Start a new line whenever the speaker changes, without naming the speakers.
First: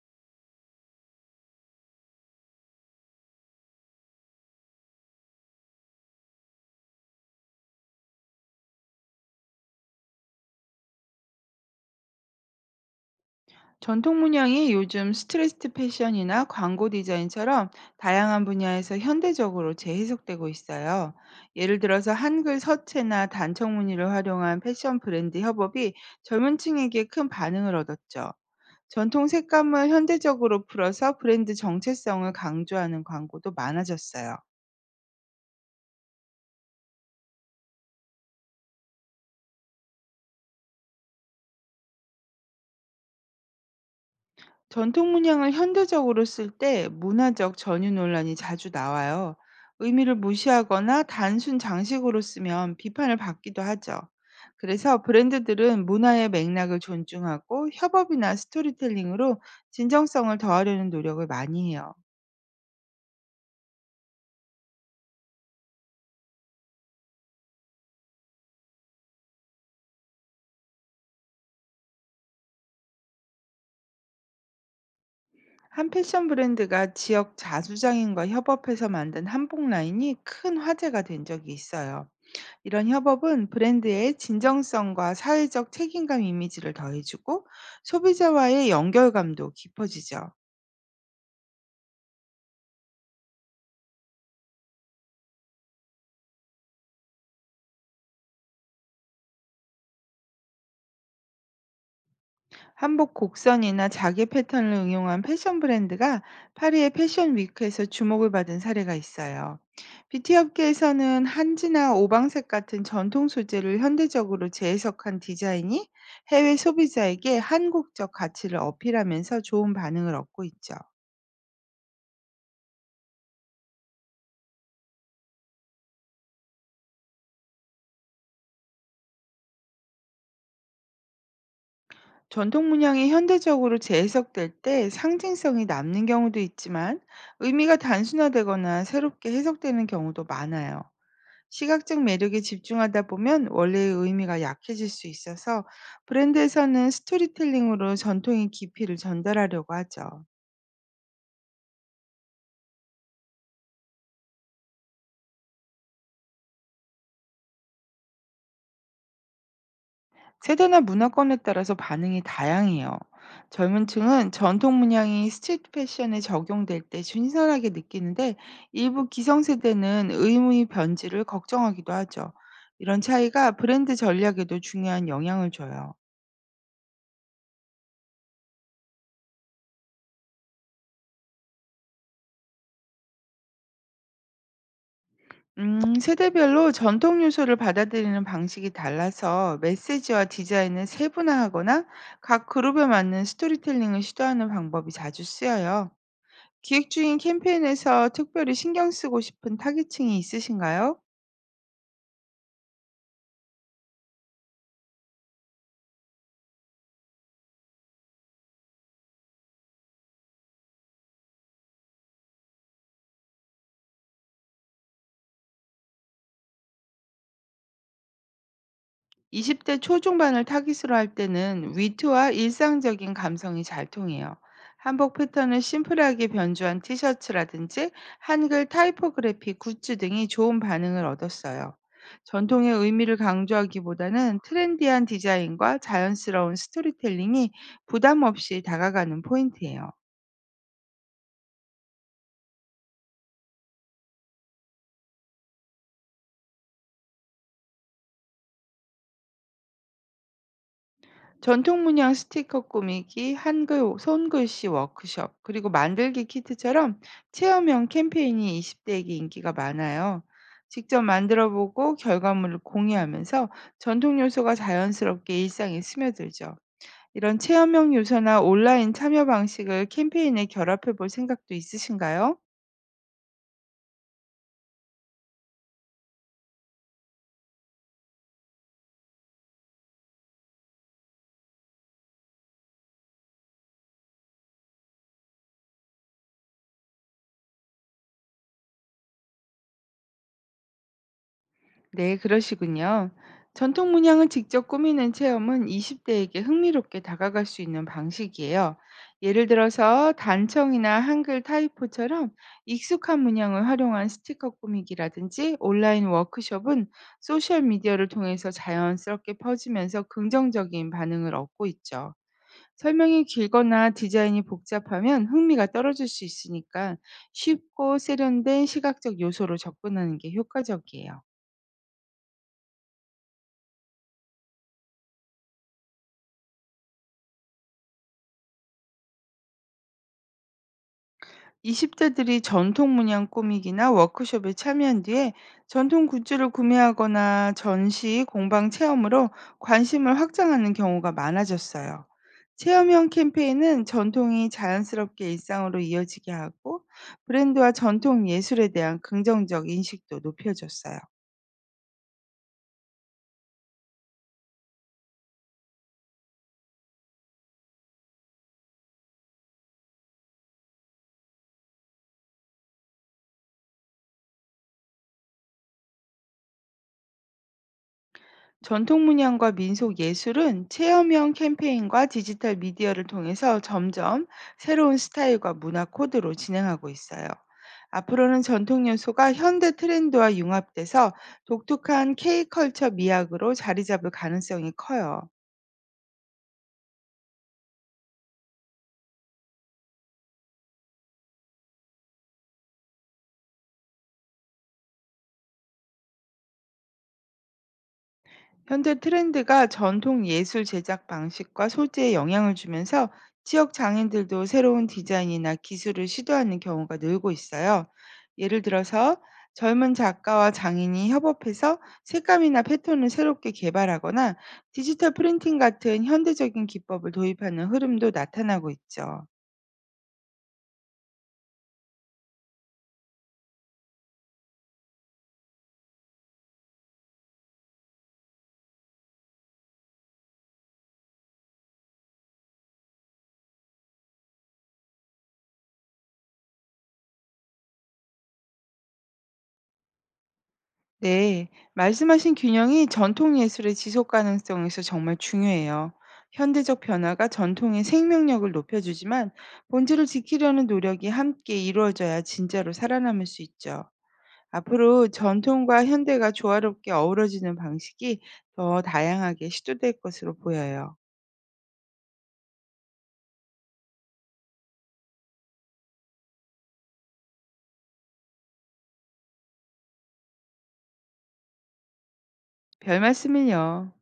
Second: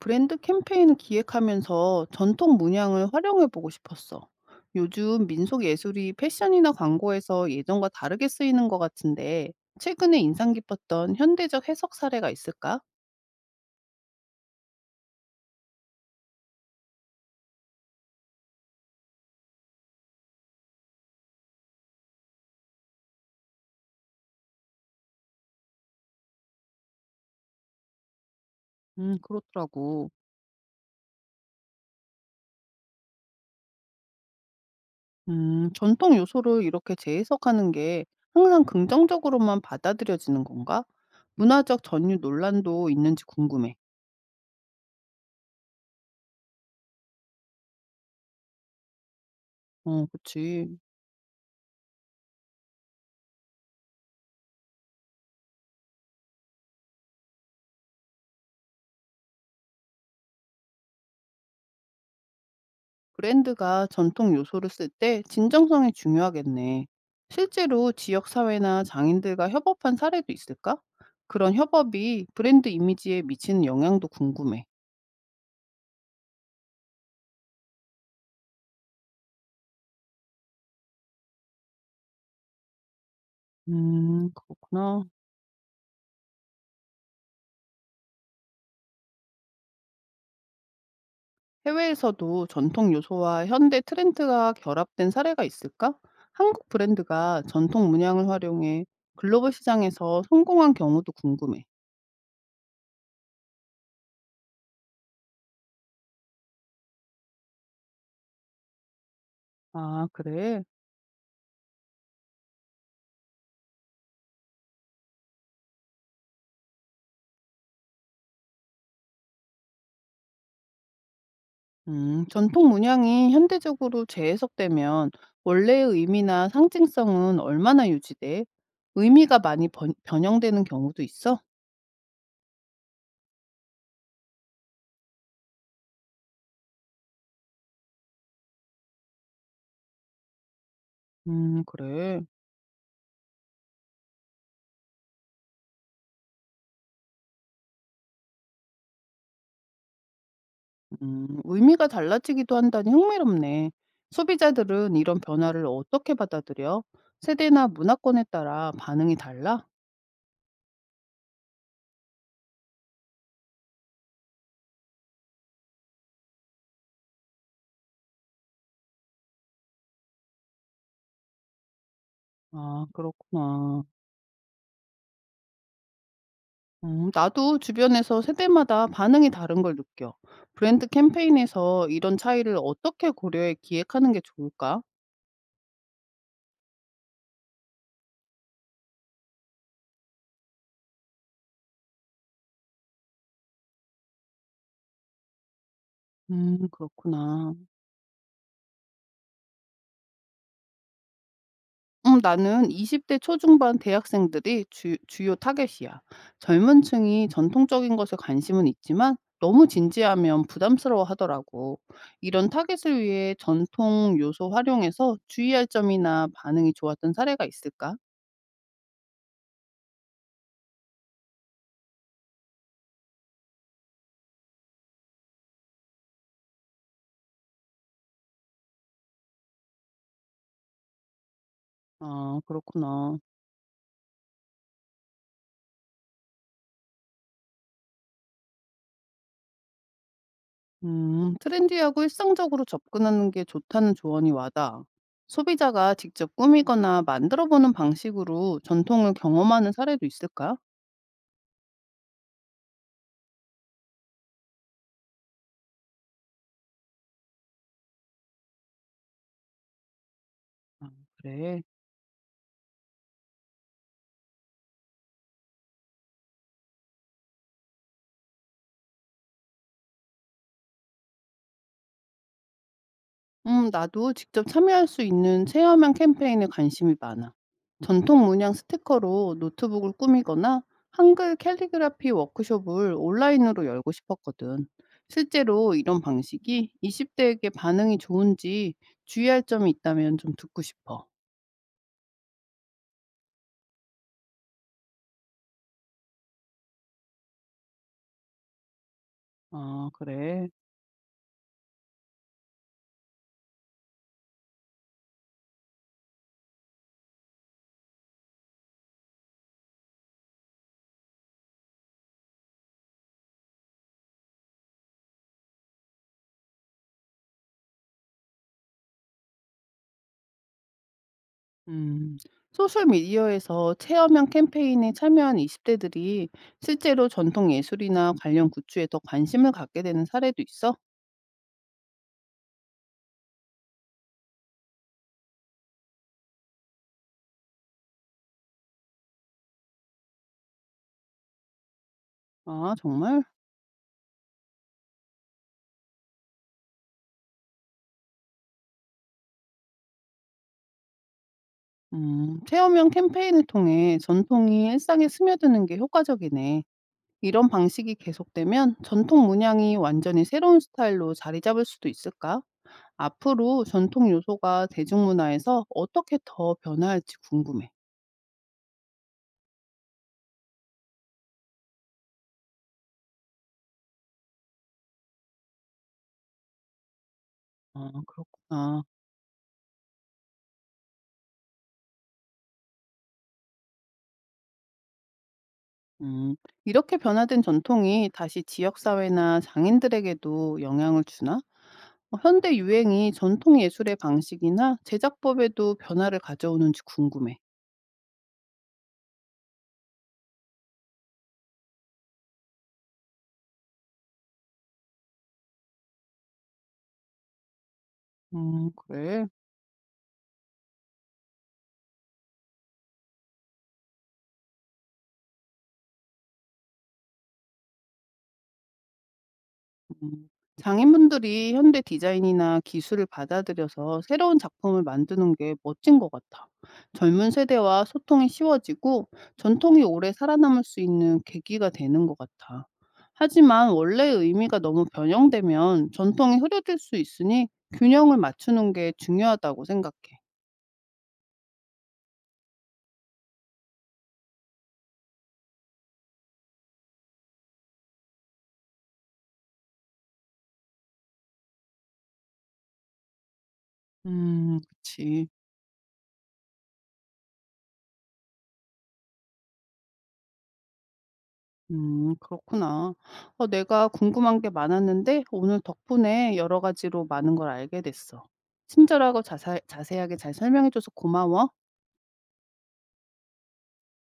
브랜드 캠페인을 기획하면서 전통 문양을 활용해 보고 싶었어. 요즘 민속 예술이 패션이나 광고에서 예전과 다르게 쓰이는 것 같은데, 최근에 인상 깊었던 현대적 해석 사례가 있을까?
전통 문양이 요즘 스트리트 패션이나 광고 디자인처럼 다양한 분야에서 현대적으로 재해석되고 있어요. 예를 들어서 한글 서체나 단청 무늬를 활용한 패션 브랜드 협업이 젊은 층에게 큰 반응을 얻었죠. 전통 색감을
그렇더라고.
현대적으로 풀어서 브랜드 정체성을 강조하는 광고도 많아졌어요.
전통 요소를 이렇게 재해석하는 게 항상 긍정적으로만 받아들여지는 건가? 문화적 전유 논란도 있는지 궁금해.
전통 문양을 현대적으로 쓸 때 문화적 전유 논란이 자주 나와요.
어,
의미를
그치.
무시하거나 단순 장식으로 쓰면 비판을 받기도 하죠. 그래서 브랜드들은 문화의 맥락을 존중하고 협업이나 스토리텔링으로 진정성을 더하려는 노력을 많이 해요.
브랜드가 전통 요소를 쓸 때 진정성이 중요하겠네. 실제로 지역 사회나 장인들과 협업한 사례도 있을까? 그런 협업이 브랜드 이미지에 미치는 영향도 궁금해.
한 패션 브랜드가 지역 자수장인과 협업해서 만든 한복 라인이 큰 화제가 된 적이 있어요. 이런 협업은 브랜드의
그렇구나.
진정성과 사회적 책임감 이미지를 더해주고, 소비자와의 연결감도 깊어지죠.
해외에서도 전통 요소와 현대 트렌드가 결합된 사례가 있을까? 한국 브랜드가 전통 문양을 활용해 글로벌 시장에서 성공한 경우도 궁금해.
한복 곡선이나 자개 패턴을 응용한 패션 브랜드가 파리의 패션 위크에서 주목을 받은 사례가 있어요.
아,
뷰티
그래?
업계에서는 한지나 오방색 같은 전통 소재를 현대적으로 재해석한 디자인이 해외 소비자에게 한국적 가치를 어필하면서 좋은 반응을 얻고 있죠.
전통 문양이 현대적으로 재해석되면 원래의 의미나 상징성은 얼마나 유지돼? 의미가 변형되는 경우도 있어?
전통 문양이 현대적으로 재해석될 때 상징성이 남는 경우도 있지만, 의미가 단순화되거나 새롭게 해석되는 경우도 많아요. 시각적
그래.
매력에 집중하다 보면 원래의 의미가 약해질 수 있어서, 브랜드에서는 스토리텔링으로 전통의 깊이를 전달하려고 하죠.
의미가 달라지기도 한다니 흥미롭네. 소비자들은 이런 변화를 어떻게 받아들여? 세대나 문화권에 따라 반응이 달라?
세대나 문화권에 따라서 반응이 다양해요. 젊은 층은 전통 문양이 스트리트 패션에 적용될 때 신선하게 느끼는데, 일부 기성세대는 의무의 변질을 걱정하기도 하죠.
아,
이런 차이가
그렇구나.
브랜드 전략에도 중요한 영향을 줘요.
나도 주변에서 세대마다 반응이 다른 걸 느껴. 브랜드 캠페인에서 이런 차이를 어떻게 고려해 기획하는 게 좋을까?
세대별로 전통 요소를 받아들이는 방식이 달라서, 메시지와 디자인을 세분화하거나 각 그룹에 맞는 스토리텔링을 시도하는 방법이 자주 쓰여요. 기획 중인
그렇구나.
캠페인에서 특별히 신경 쓰고 싶은 타깃층이 있으신가요?
나는 20대 초중반 대학생들이 주 주요 타겟이야. 젊은 층이 전통적인 것에 관심은 있지만 너무 진지하면 부담스러워하더라고. 이런 타겟을 위해 전통 요소 활용해서 주의할 점이나 반응이 좋았던 사례가 있을까?
20대 초중반을 타깃으로 할 때는 위트와 일상적인 감성이 잘 통해요. 한복 패턴을 심플하게 변주한 티셔츠라든지 한글 타이포그래피 굿즈 등이 좋은 반응을 얻었어요. 전통의 의미를
그렇구나.
강조하기보다는 트렌디한 디자인과 자연스러운 스토리텔링이 부담 없이 다가가는 포인트예요.
트렌디하고 일상적으로 접근하는 게 좋다는 조언이 와닿아. 소비자가 직접 꾸미거나 만들어 보는 방식으로 전통을 경험하는 사례도 있을까?
전통 문양 스티커 꾸미기, 한글 손글씨 워크숍, 그리고 만들기 키트처럼 체험형 캠페인이 20대에게 인기가 많아요.
아
직접 만들어
그래.
보고 결과물을 공유하면서 전통 요소가 자연스럽게 일상에 스며들죠. 이런 체험형 요소나 온라인 참여 방식을 캠페인에 결합해 볼 생각도 있으신가요?
나도 직접 참여할 수 있는 체험형 캠페인에 관심이 많아. 전통 문양 스티커로 노트북을 꾸미거나 한글 캘리그라피 워크숍을 온라인으로 열고 싶었거든. 실제로 이런 방식이 20대에게 반응이 좋은지 주의할 점이 있다면 좀 듣고 싶어.
네, 그러시군요. 전통 문양을 직접 꾸미는 체험은 20대에게 흥미롭게 다가갈 수 있는 방식이에요. 예를
아,
들어서
그래.
단청이나 한글 타이포처럼 익숙한 문양을 활용한 스티커 꾸미기라든지 온라인 워크숍은 소셜미디어를 통해서 자연스럽게 퍼지면서 긍정적인 반응을 얻고 있죠. 설명이 길거나 디자인이 복잡하면 흥미가 떨어질 수 있으니까, 쉽고 세련된 시각적 요소로 접근하는 게 효과적이에요.
음. 소셜미디어에서 체험형 캠페인에 참여한 20대들이 실제로 전통 예술이나 관련 굿즈에 더 관심을 갖게 되는 사례도 있어?
20 대들이 전통 문양 꾸미기나 워크숍에 참여한 뒤에 전통 굿즈를 구매하거나 전시, 공방 체험으로 관심을 확장하는 경우가 많아졌어요.
아,
체험형
정말?
캠페인은 전통이 자연스럽게 일상으로 이어지게 하고, 브랜드와 전통 예술에 대한 긍정적 인식도 높여줬어요.
체험형 캠페인을 통해 전통이 일상에 스며드는 게 효과적이네. 이런 방식이 계속되면 전통 문양이 완전히 새로운 스타일로 자리 잡을 수도 있을까? 앞으로 전통 요소가 대중문화에서 어떻게 더 변화할지 궁금해.
전통 문양과 민속 예술은 체험형 캠페인과 디지털 미디어를 통해서 점점 새로운 스타일과 문화 코드로 진행하고 있어요.
아,
앞으로는
그렇구나.
전통 요소가 현대 트렌드와 융합돼서 독특한 K컬처 미학으로 자리 잡을 가능성이 커요.
음, 이렇게 변화된 전통이 다시 지역사회나 장인들에게도 영향을 주나? 어, 현대 유행이 전통 예술의 방식이나 제작법에도 변화를 가져오는지 궁금해.
현대 트렌드가 전통 예술 제작 방식과 소재에 영향을 주면서 지역 장인들도 새로운 디자인이나 기술을 시도하는 경우가 늘고 있어요. 예를 들어서
그래.
젊은 작가와 장인이 협업해서 색감이나 패턴을 새롭게 개발하거나, 디지털 프린팅 같은 현대적인 기법을 도입하는 흐름도 나타나고 있죠.
음. 장인분들이 현대 디자인이나 기술을 받아들여서 새로운 작품을 만드는 게 멋진 것 같아. 젊은 세대와 소통이 쉬워지고 전통이 오래 살아남을 수 있는 계기가 되는 것 같아. 하지만 원래의 의미가 너무 변형되면 전통이 흐려질 수 있으니 균형을 맞추는 게 중요하다고 생각해.
네, 말씀하신 균형이 전통 예술의 지속 가능성에서 정말 중요해요. 현대적 변화가 전통의 생명력을 높여주지만, 본질을 지키려는 노력이 함께 이루어져야 진짜로 살아남을 수 있죠. 앞으로
그치.
전통과 현대가 조화롭게 어우러지는 방식이 더 다양하게 시도될 것으로 보여요.
그렇구나. 내가 궁금한 게 많았는데 오늘 덕분에 여러 가지로 많은 걸 알게 됐어. 친절하고 자세하게 잘 설명해 줘서 고마워.
별 말씀을요.